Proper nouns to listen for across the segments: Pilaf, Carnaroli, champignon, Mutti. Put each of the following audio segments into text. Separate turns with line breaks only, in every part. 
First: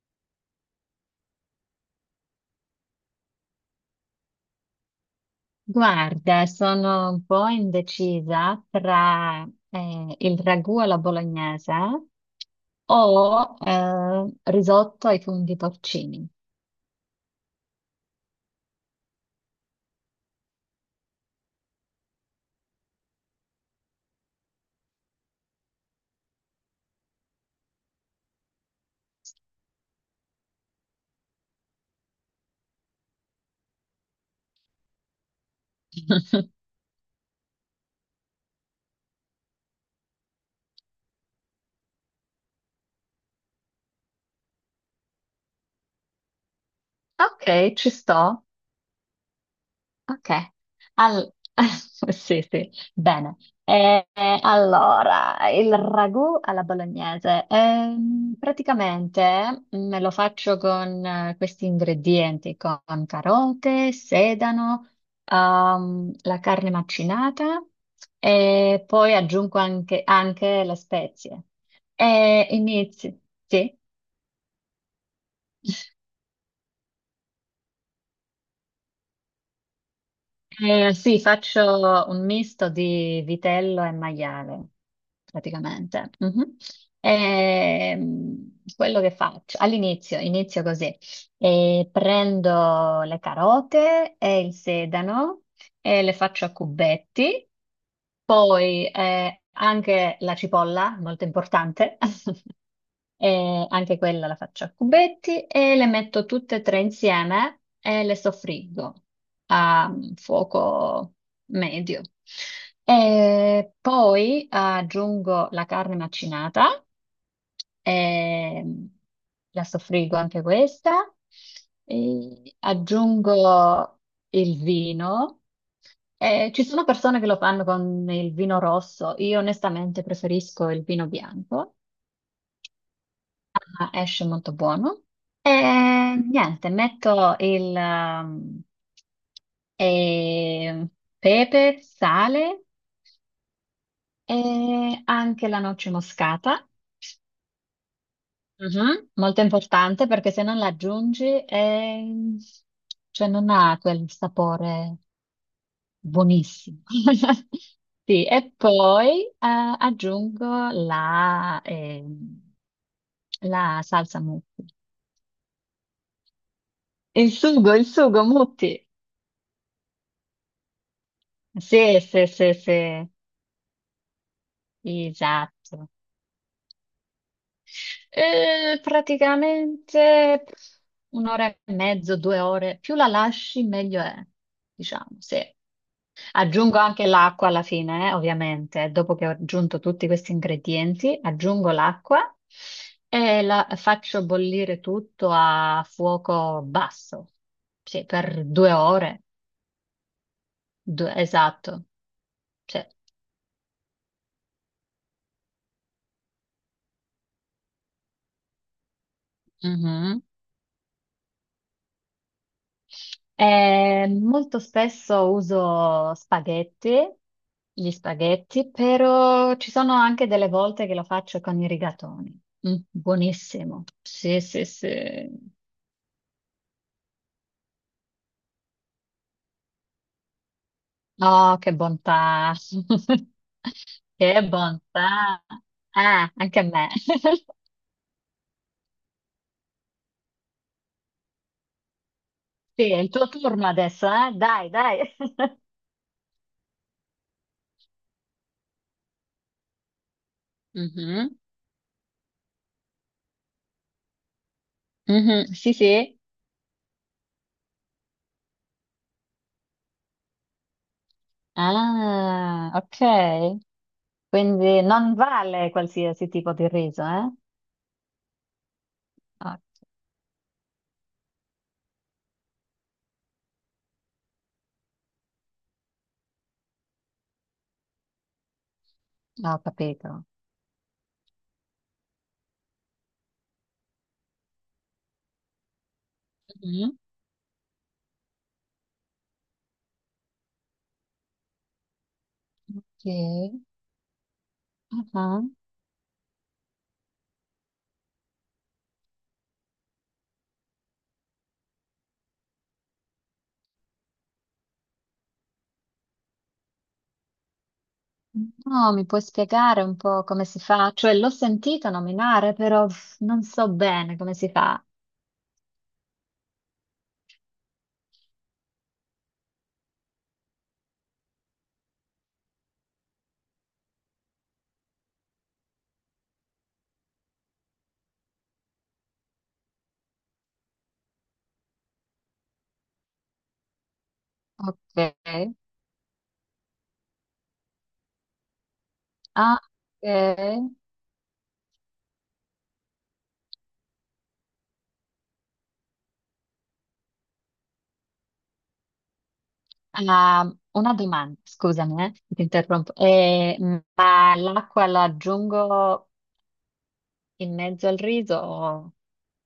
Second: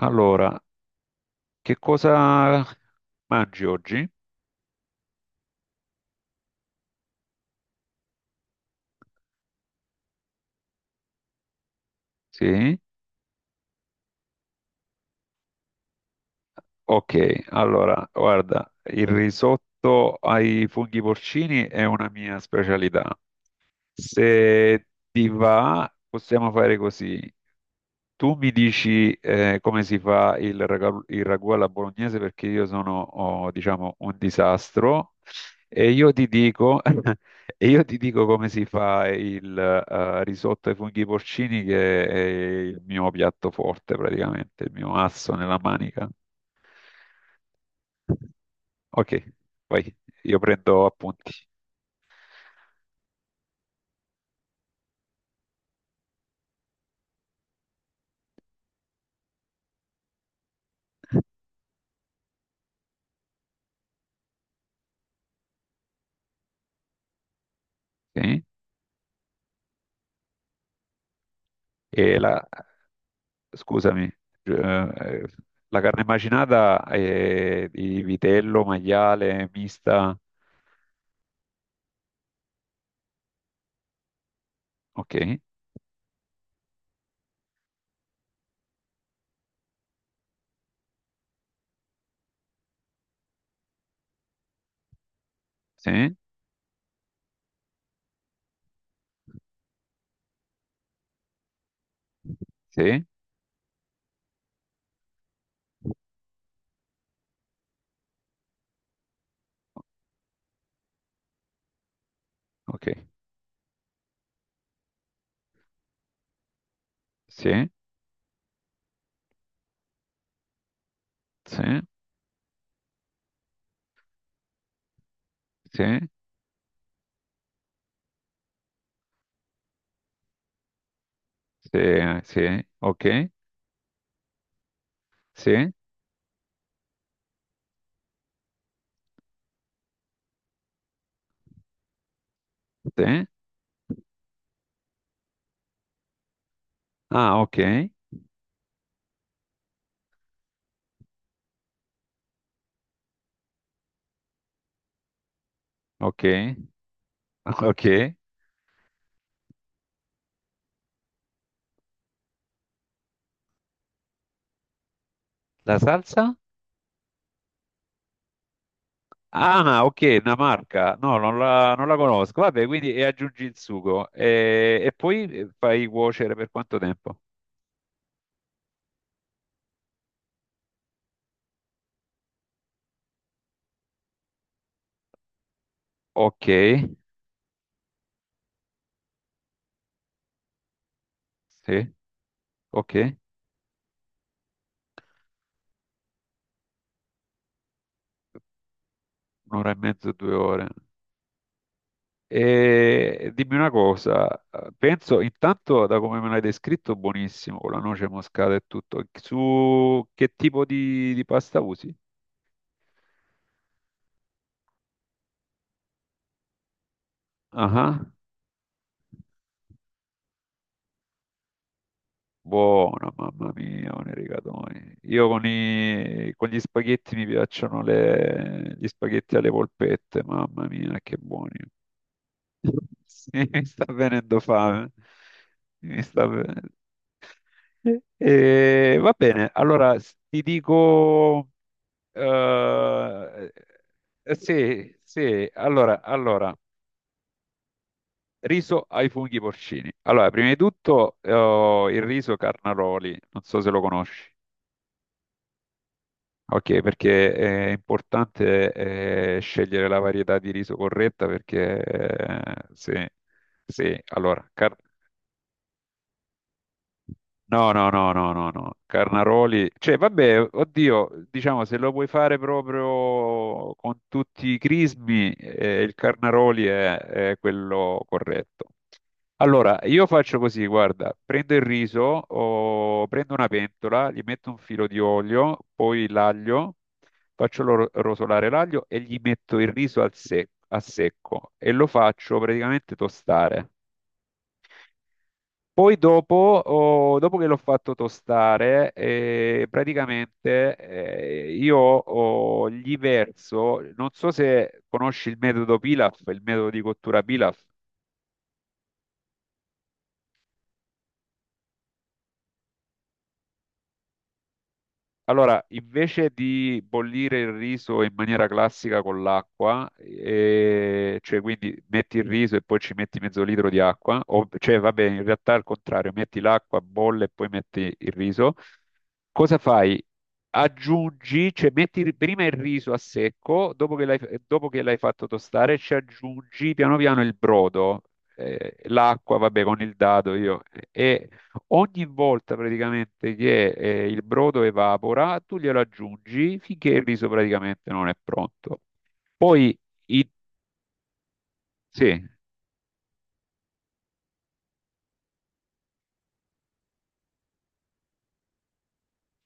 Allora, che cosa mangi oggi?
Guarda, sono un po' indecisa tra il ragù alla bolognese
Sì.
o risotto ai funghi porcini.
Ok, allora, guarda, il risotto ai funghi porcini è una mia specialità. Se ti va, possiamo fare così. Tu mi dici come si fa il il ragù alla bolognese perché io sono, oh, diciamo, un disastro e io ti dico, e io ti dico come si fa il risotto ai funghi porcini che è il mio piatto forte praticamente, il mio asso nella manica.
Ok, ci sto.
Ok, vai,
Ok.
io prendo appunti.
Al- sì, sì, bene. Allora, il ragù alla bolognese. Praticamente me lo faccio con questi ingredienti, con carote, sedano, la carne macinata
Sì.
e poi aggiungo anche, anche le spezie.
E la,
E inizi, sì?
scusami, eh, la carne macinata è di vitello, maiale, mista.
Sì, faccio un misto di vitello e maiale,
Ok,
praticamente. Mhm. Quello che faccio all'inizio, inizio così. Prendo le carote e il sedano e le
sì,
faccio a cubetti, poi anche la cipolla, molto importante.
sì,
E anche quella la faccio a cubetti e le metto tutte e tre insieme e le soffriggo a fuoco medio.
ok,
E poi aggiungo la carne macinata
sì,
e la soffriggo anche questa.
sì,
E aggiungo il vino.
sì,
Ci sono persone che lo fanno con il vino rosso, io onestamente preferisco il vino bianco.
sì, sì, ok,
Ah, esce molto buono. E
sì,
niente, metto il e pepe, sale
sì.
e anche la noce moscata.
Ah, ok,
Mhm. Molto importante perché se non la aggiungi cioè non ha quel sapore
ok,
buonissimo.
ok.
Sì, e poi aggiungo la, la salsa Mutti.
La salsa?
Il sugo Mutti.
Ah, ok, una marca. No, non la
Sì, sì,
conosco.
sì,
Vabbè, quindi e
sì,
aggiungi il sugo e poi fai
esatto.
cuocere per quanto tempo?
Praticamente un'ora e mezzo, due ore, più la lasci meglio è, diciamo, sì.
Ok,
Aggiungo anche l'acqua alla fine, ovviamente, dopo che ho aggiunto tutti questi ingredienti, aggiungo
sì,
l'acqua
ok,
e la faccio bollire tutto a fuoco basso, sì, per due ore.
un'ora e mezzo, 2 ore.
Esatto, sì.
E dimmi una cosa, penso intanto da come me l'hai descritto, buonissimo, con la noce moscata e tutto. Su
Mhm.
che tipo di pasta usi?
Molto spesso uso spaghetti, gli
Ah.
spaghetti, però ci sono anche delle volte che lo faccio con i rigatoni. Mm,
Buona, mamma
buonissimo.
mia, con i
Sì, sì, sì.
rigatoni. Io con gli spaghetti mi piacciono gli spaghetti alle polpette, mamma mia, che
Oh,
buoni.
che bontà.
Sì, mi sta venendo
Che
fame.
bontà.
Mi sta
Ah, anche
venendo.
a me.
Va bene, allora ti dico.
Sì, è il tuo
eh,
turno adesso, eh? Dai,
sì,
dai.
sì, allora, riso ai funghi porcini. Allora, prima di tutto
Mhm,
il riso Carnaroli, non so se lo conosci.
mhm. Sì, sì.
Ok, perché è importante scegliere la varietà di riso corretta perché
Ah, ok.
se- allora, car-
Quindi non vale qualsiasi tipo di riso, eh?
No, no, no, no, no, no.
Ah,
Carnaroli, cioè, vabbè, oddio, diciamo, se lo vuoi fare proprio con tutti i crismi, il Carnaroli è quello corretto.
ho
Allora, io
capito.
faccio così, guarda, prendo il riso, o prendo una pentola, gli metto un filo di olio, poi l'aglio,
Mhm.
faccio rosolare l'aglio e gli metto il riso a secco e lo faccio praticamente
Sì.
tostare.
Ah,
Poi dopo, dopo che l'ho fatto tostare, praticamente io gli verso, non so se conosci il metodo Pilaf, il metodo di cottura Pilaf.
no, mi puoi spiegare un po' come si fa? Cioè, l'ho sentito nominare, però pff, non so bene come si fa.
Allora, invece di bollire il riso in maniera classica con l'acqua, cioè quindi metti il riso e poi ci metti mezzo litro di acqua, o, cioè vabbè, in realtà è al contrario, metti l'acqua, bolle e poi metti il riso, cosa fai? Aggiungi, cioè metti prima il riso a secco, dopo che l'hai
Ok.
fatto tostare, ci aggiungi piano piano il brodo, l'acqua,
Ah,
vabbè, con il dado io,
ok.
e ogni volta praticamente che il brodo evapora, tu glielo aggiungi finché il riso praticamente non è pronto. Poi, i-
Ah, una domanda, scusami,
sì,
ti interrompo. Ma l'acqua la aggiungo in mezzo al riso?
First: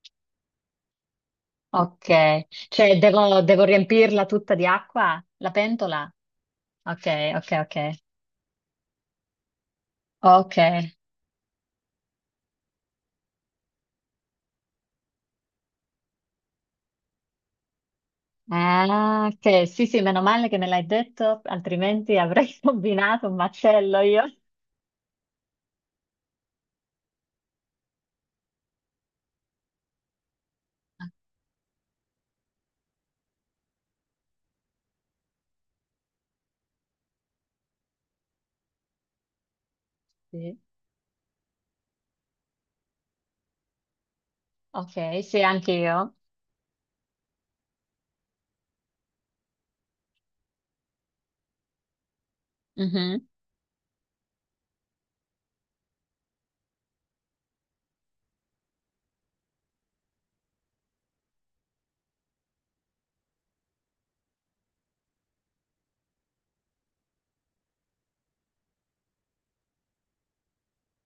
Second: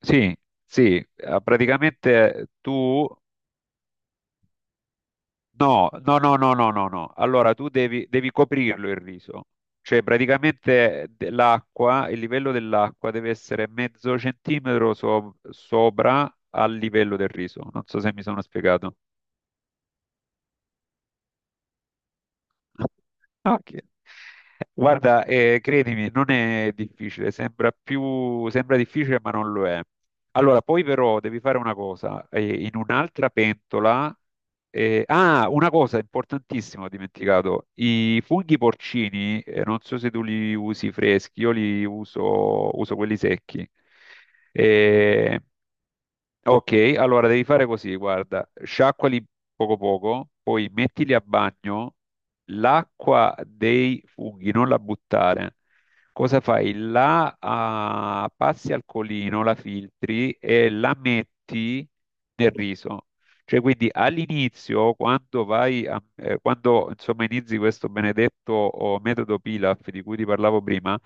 sì, sì,
Ok.
praticamente
Cioè,
tu.
devo, devo riempirla tutta di acqua? La
No,
pentola?
no, no, no, no, no,
Ok,
no.
ok,
Allora tu
ok.
devi coprirlo il riso. Cioè
Ok.
praticamente l'acqua, il livello dell'acqua deve essere mezzo centimetro sopra al livello del riso. Non so se mi sono spiegato.
Ah, ok, sì, sì, meno male che me l'hai detto, altrimenti avrei combinato un
Ok.
macello io.
Guarda, credimi, non è difficile, sembra difficile, ma non lo è. Allora, poi
Ah,
però devi fare una cosa, in un'altra pentola, ah, una cosa importantissima, ho dimenticato, i funghi porcini, non so se tu li
sì.
usi freschi, io uso quelli secchi.
Ok,
Eh,
sì, anche io.
Ok, allora devi fare così, guarda, sciacquali poco poco, poi mettili a bagno,
Mhm,
l'acqua dei funghi non la buttare. Cosa fai? La ah, passi al colino, la filtri e la metti nel riso. Cioè, quindi all'inizio, quando insomma inizi questo benedetto oh, metodo Pilaf di cui ti parlavo prima,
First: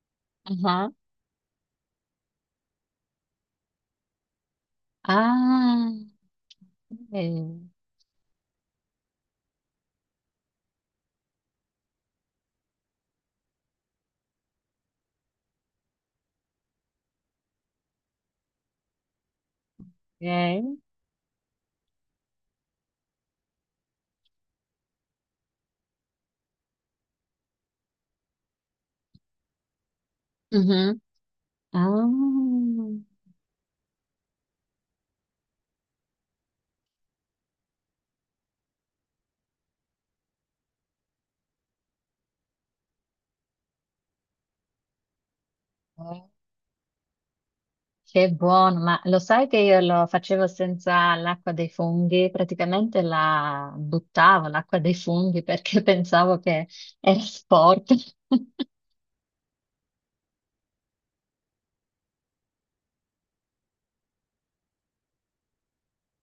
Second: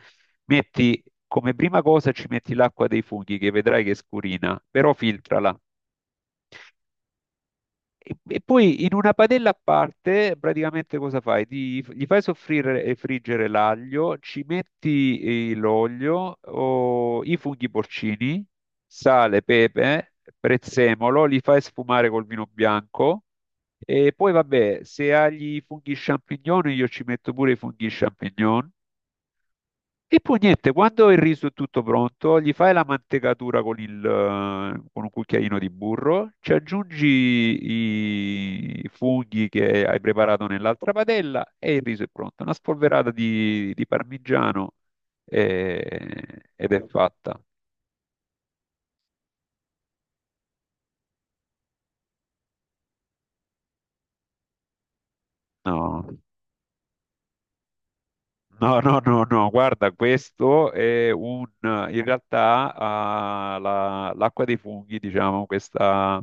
aha.
metti come prima cosa ci metti l'acqua dei funghi che vedrai che scurina, però filtrala.
Ah, ok.
E poi in una padella a parte, praticamente cosa fai? Gli fai soffrire e friggere l'aglio, ci metti l'olio, o i funghi porcini, sale, pepe,
Ok.
prezzemolo, li fai sfumare col vino bianco. E poi vabbè, se hai i funghi champignon, io ci metto pure i funghi champignon. E poi niente,
Mhm.
quando il riso è tutto pronto, gli
Ah,
fai la mantecatura con un cucchiaino di burro, ci aggiungi i funghi che hai preparato nell'altra padella e il riso è pronto. Una spolverata di parmigiano
ok,
ed è fatta.
che buono, ma lo sai che io lo facevo senza l'acqua dei funghi? Praticamente la buttavo l'acqua dei funghi perché
No.
pensavo che era sporca.
No, no, no, no, guarda, questo è un, in realtà, ah, l'acqua dei funghi, diciamo, questa,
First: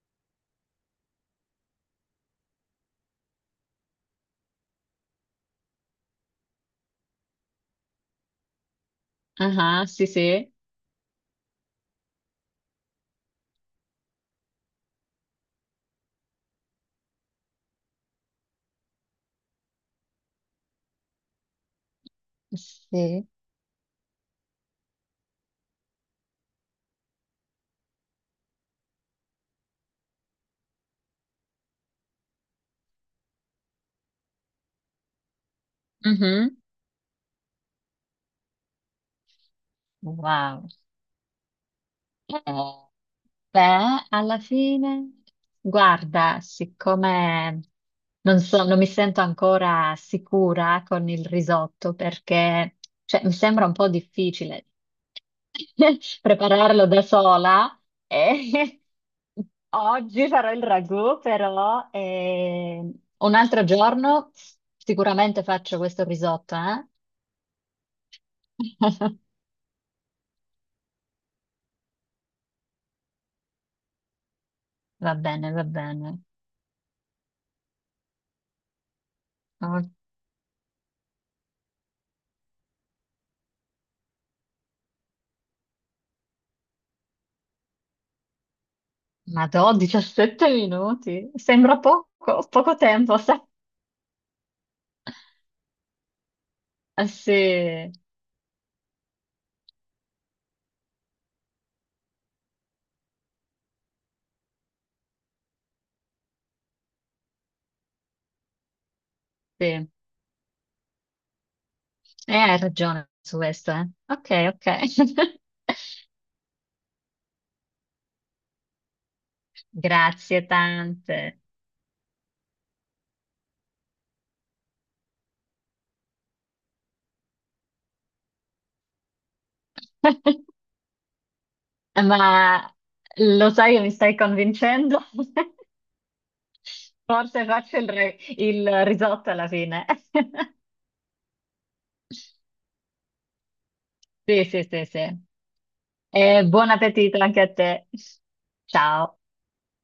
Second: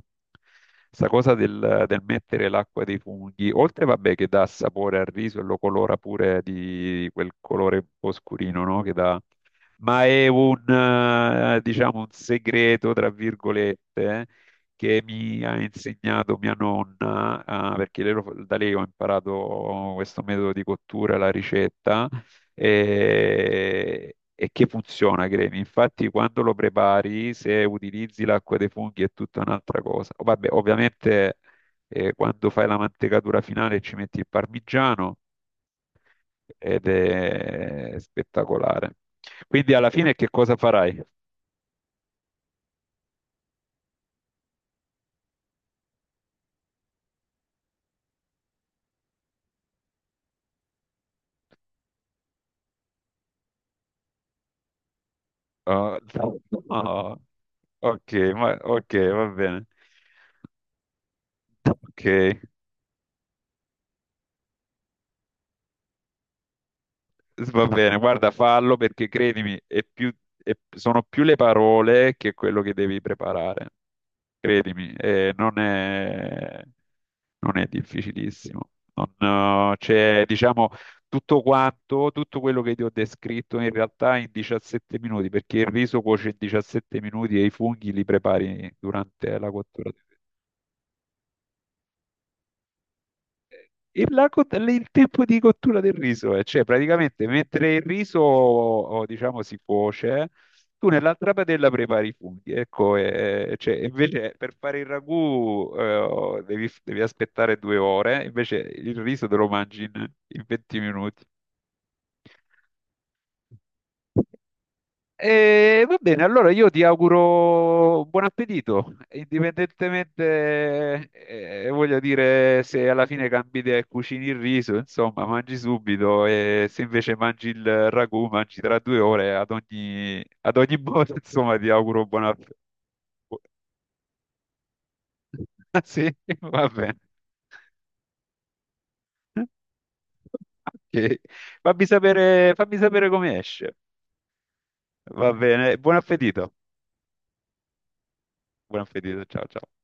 questa cosa del mettere l'acqua dei funghi, oltre, vabbè, che dà sapore al riso e lo colora pure di quel colore un po' scurino, no? Che dà,
Ah,
ma
sì,
è
sì.
un, diciamo, un segreto, tra virgolette, che mi ha insegnato mia nonna, ah, perché lei da lei ho imparato questo metodo di cottura, la ricetta
Sì.
e che funziona, cremi. Infatti, quando lo prepari, se utilizzi l'acqua dei funghi è tutta un'altra cosa. Oh, vabbè, ovviamente, quando fai la mantecatura finale ci metti il parmigiano
Mhm.
ed è spettacolare. Quindi, alla fine, che cosa
Wow.
farai?
Eh, Beh, alla fine, guarda, siccome non so, non mi sento ancora sicura con il risotto perché cioè, mi sembra un po' difficile
Oh, no.
prepararlo da
Oh,
sola.
ok,
E
ok, va bene.
oggi farò il ragù, però
Ok,
un altro giorno sicuramente faccio questo risotto, eh?
va bene, guarda, fallo perché credimi, sono più le parole che quello che devi preparare. Credimi,
Va bene,
non
va bene.
è, non è difficilissimo. Non,
Ok.
c'è, diciamo, tutto quello che ti ho descritto in realtà in 17 minuti, perché il riso cuoce in 17 minuti e i funghi li prepari durante la
Madò,
cottura.
17 minuti, sembra poco, poco tempo, sai?
Il tempo di cottura del riso, cioè
Ah,
praticamente
sì,
mentre il riso, o, diciamo, si cuoce, tu nell'altra padella prepari i funghi. Ecco, cioè, invece per fare il ragù devi aspettare 2 ore, invece il riso te lo
sì,
mangi in 20 minuti.
hai ragione su questo, eh. Ok, ok.
E va bene, allora io ti auguro buon appetito,
Grazie
indipendentemente,
tante.
voglio dire, se alla fine cambi idea e cucini il riso, insomma, mangi subito e se invece mangi il ragù, mangi tra 2 ore, ad ogni, ad ogni modo, insomma, ti auguro buon appetito.
Ma lo sai che mi stai convincendo?
Sì, va bene.
Forse faccio il, il risotto alla fine.
Ok. Fammi sapere come esce.
Sì, sì, sì, sì.
Va bene, buon
E
appetito.
buon appetito anche a te.
Buon
Ciao.
appetito, ciao ciao.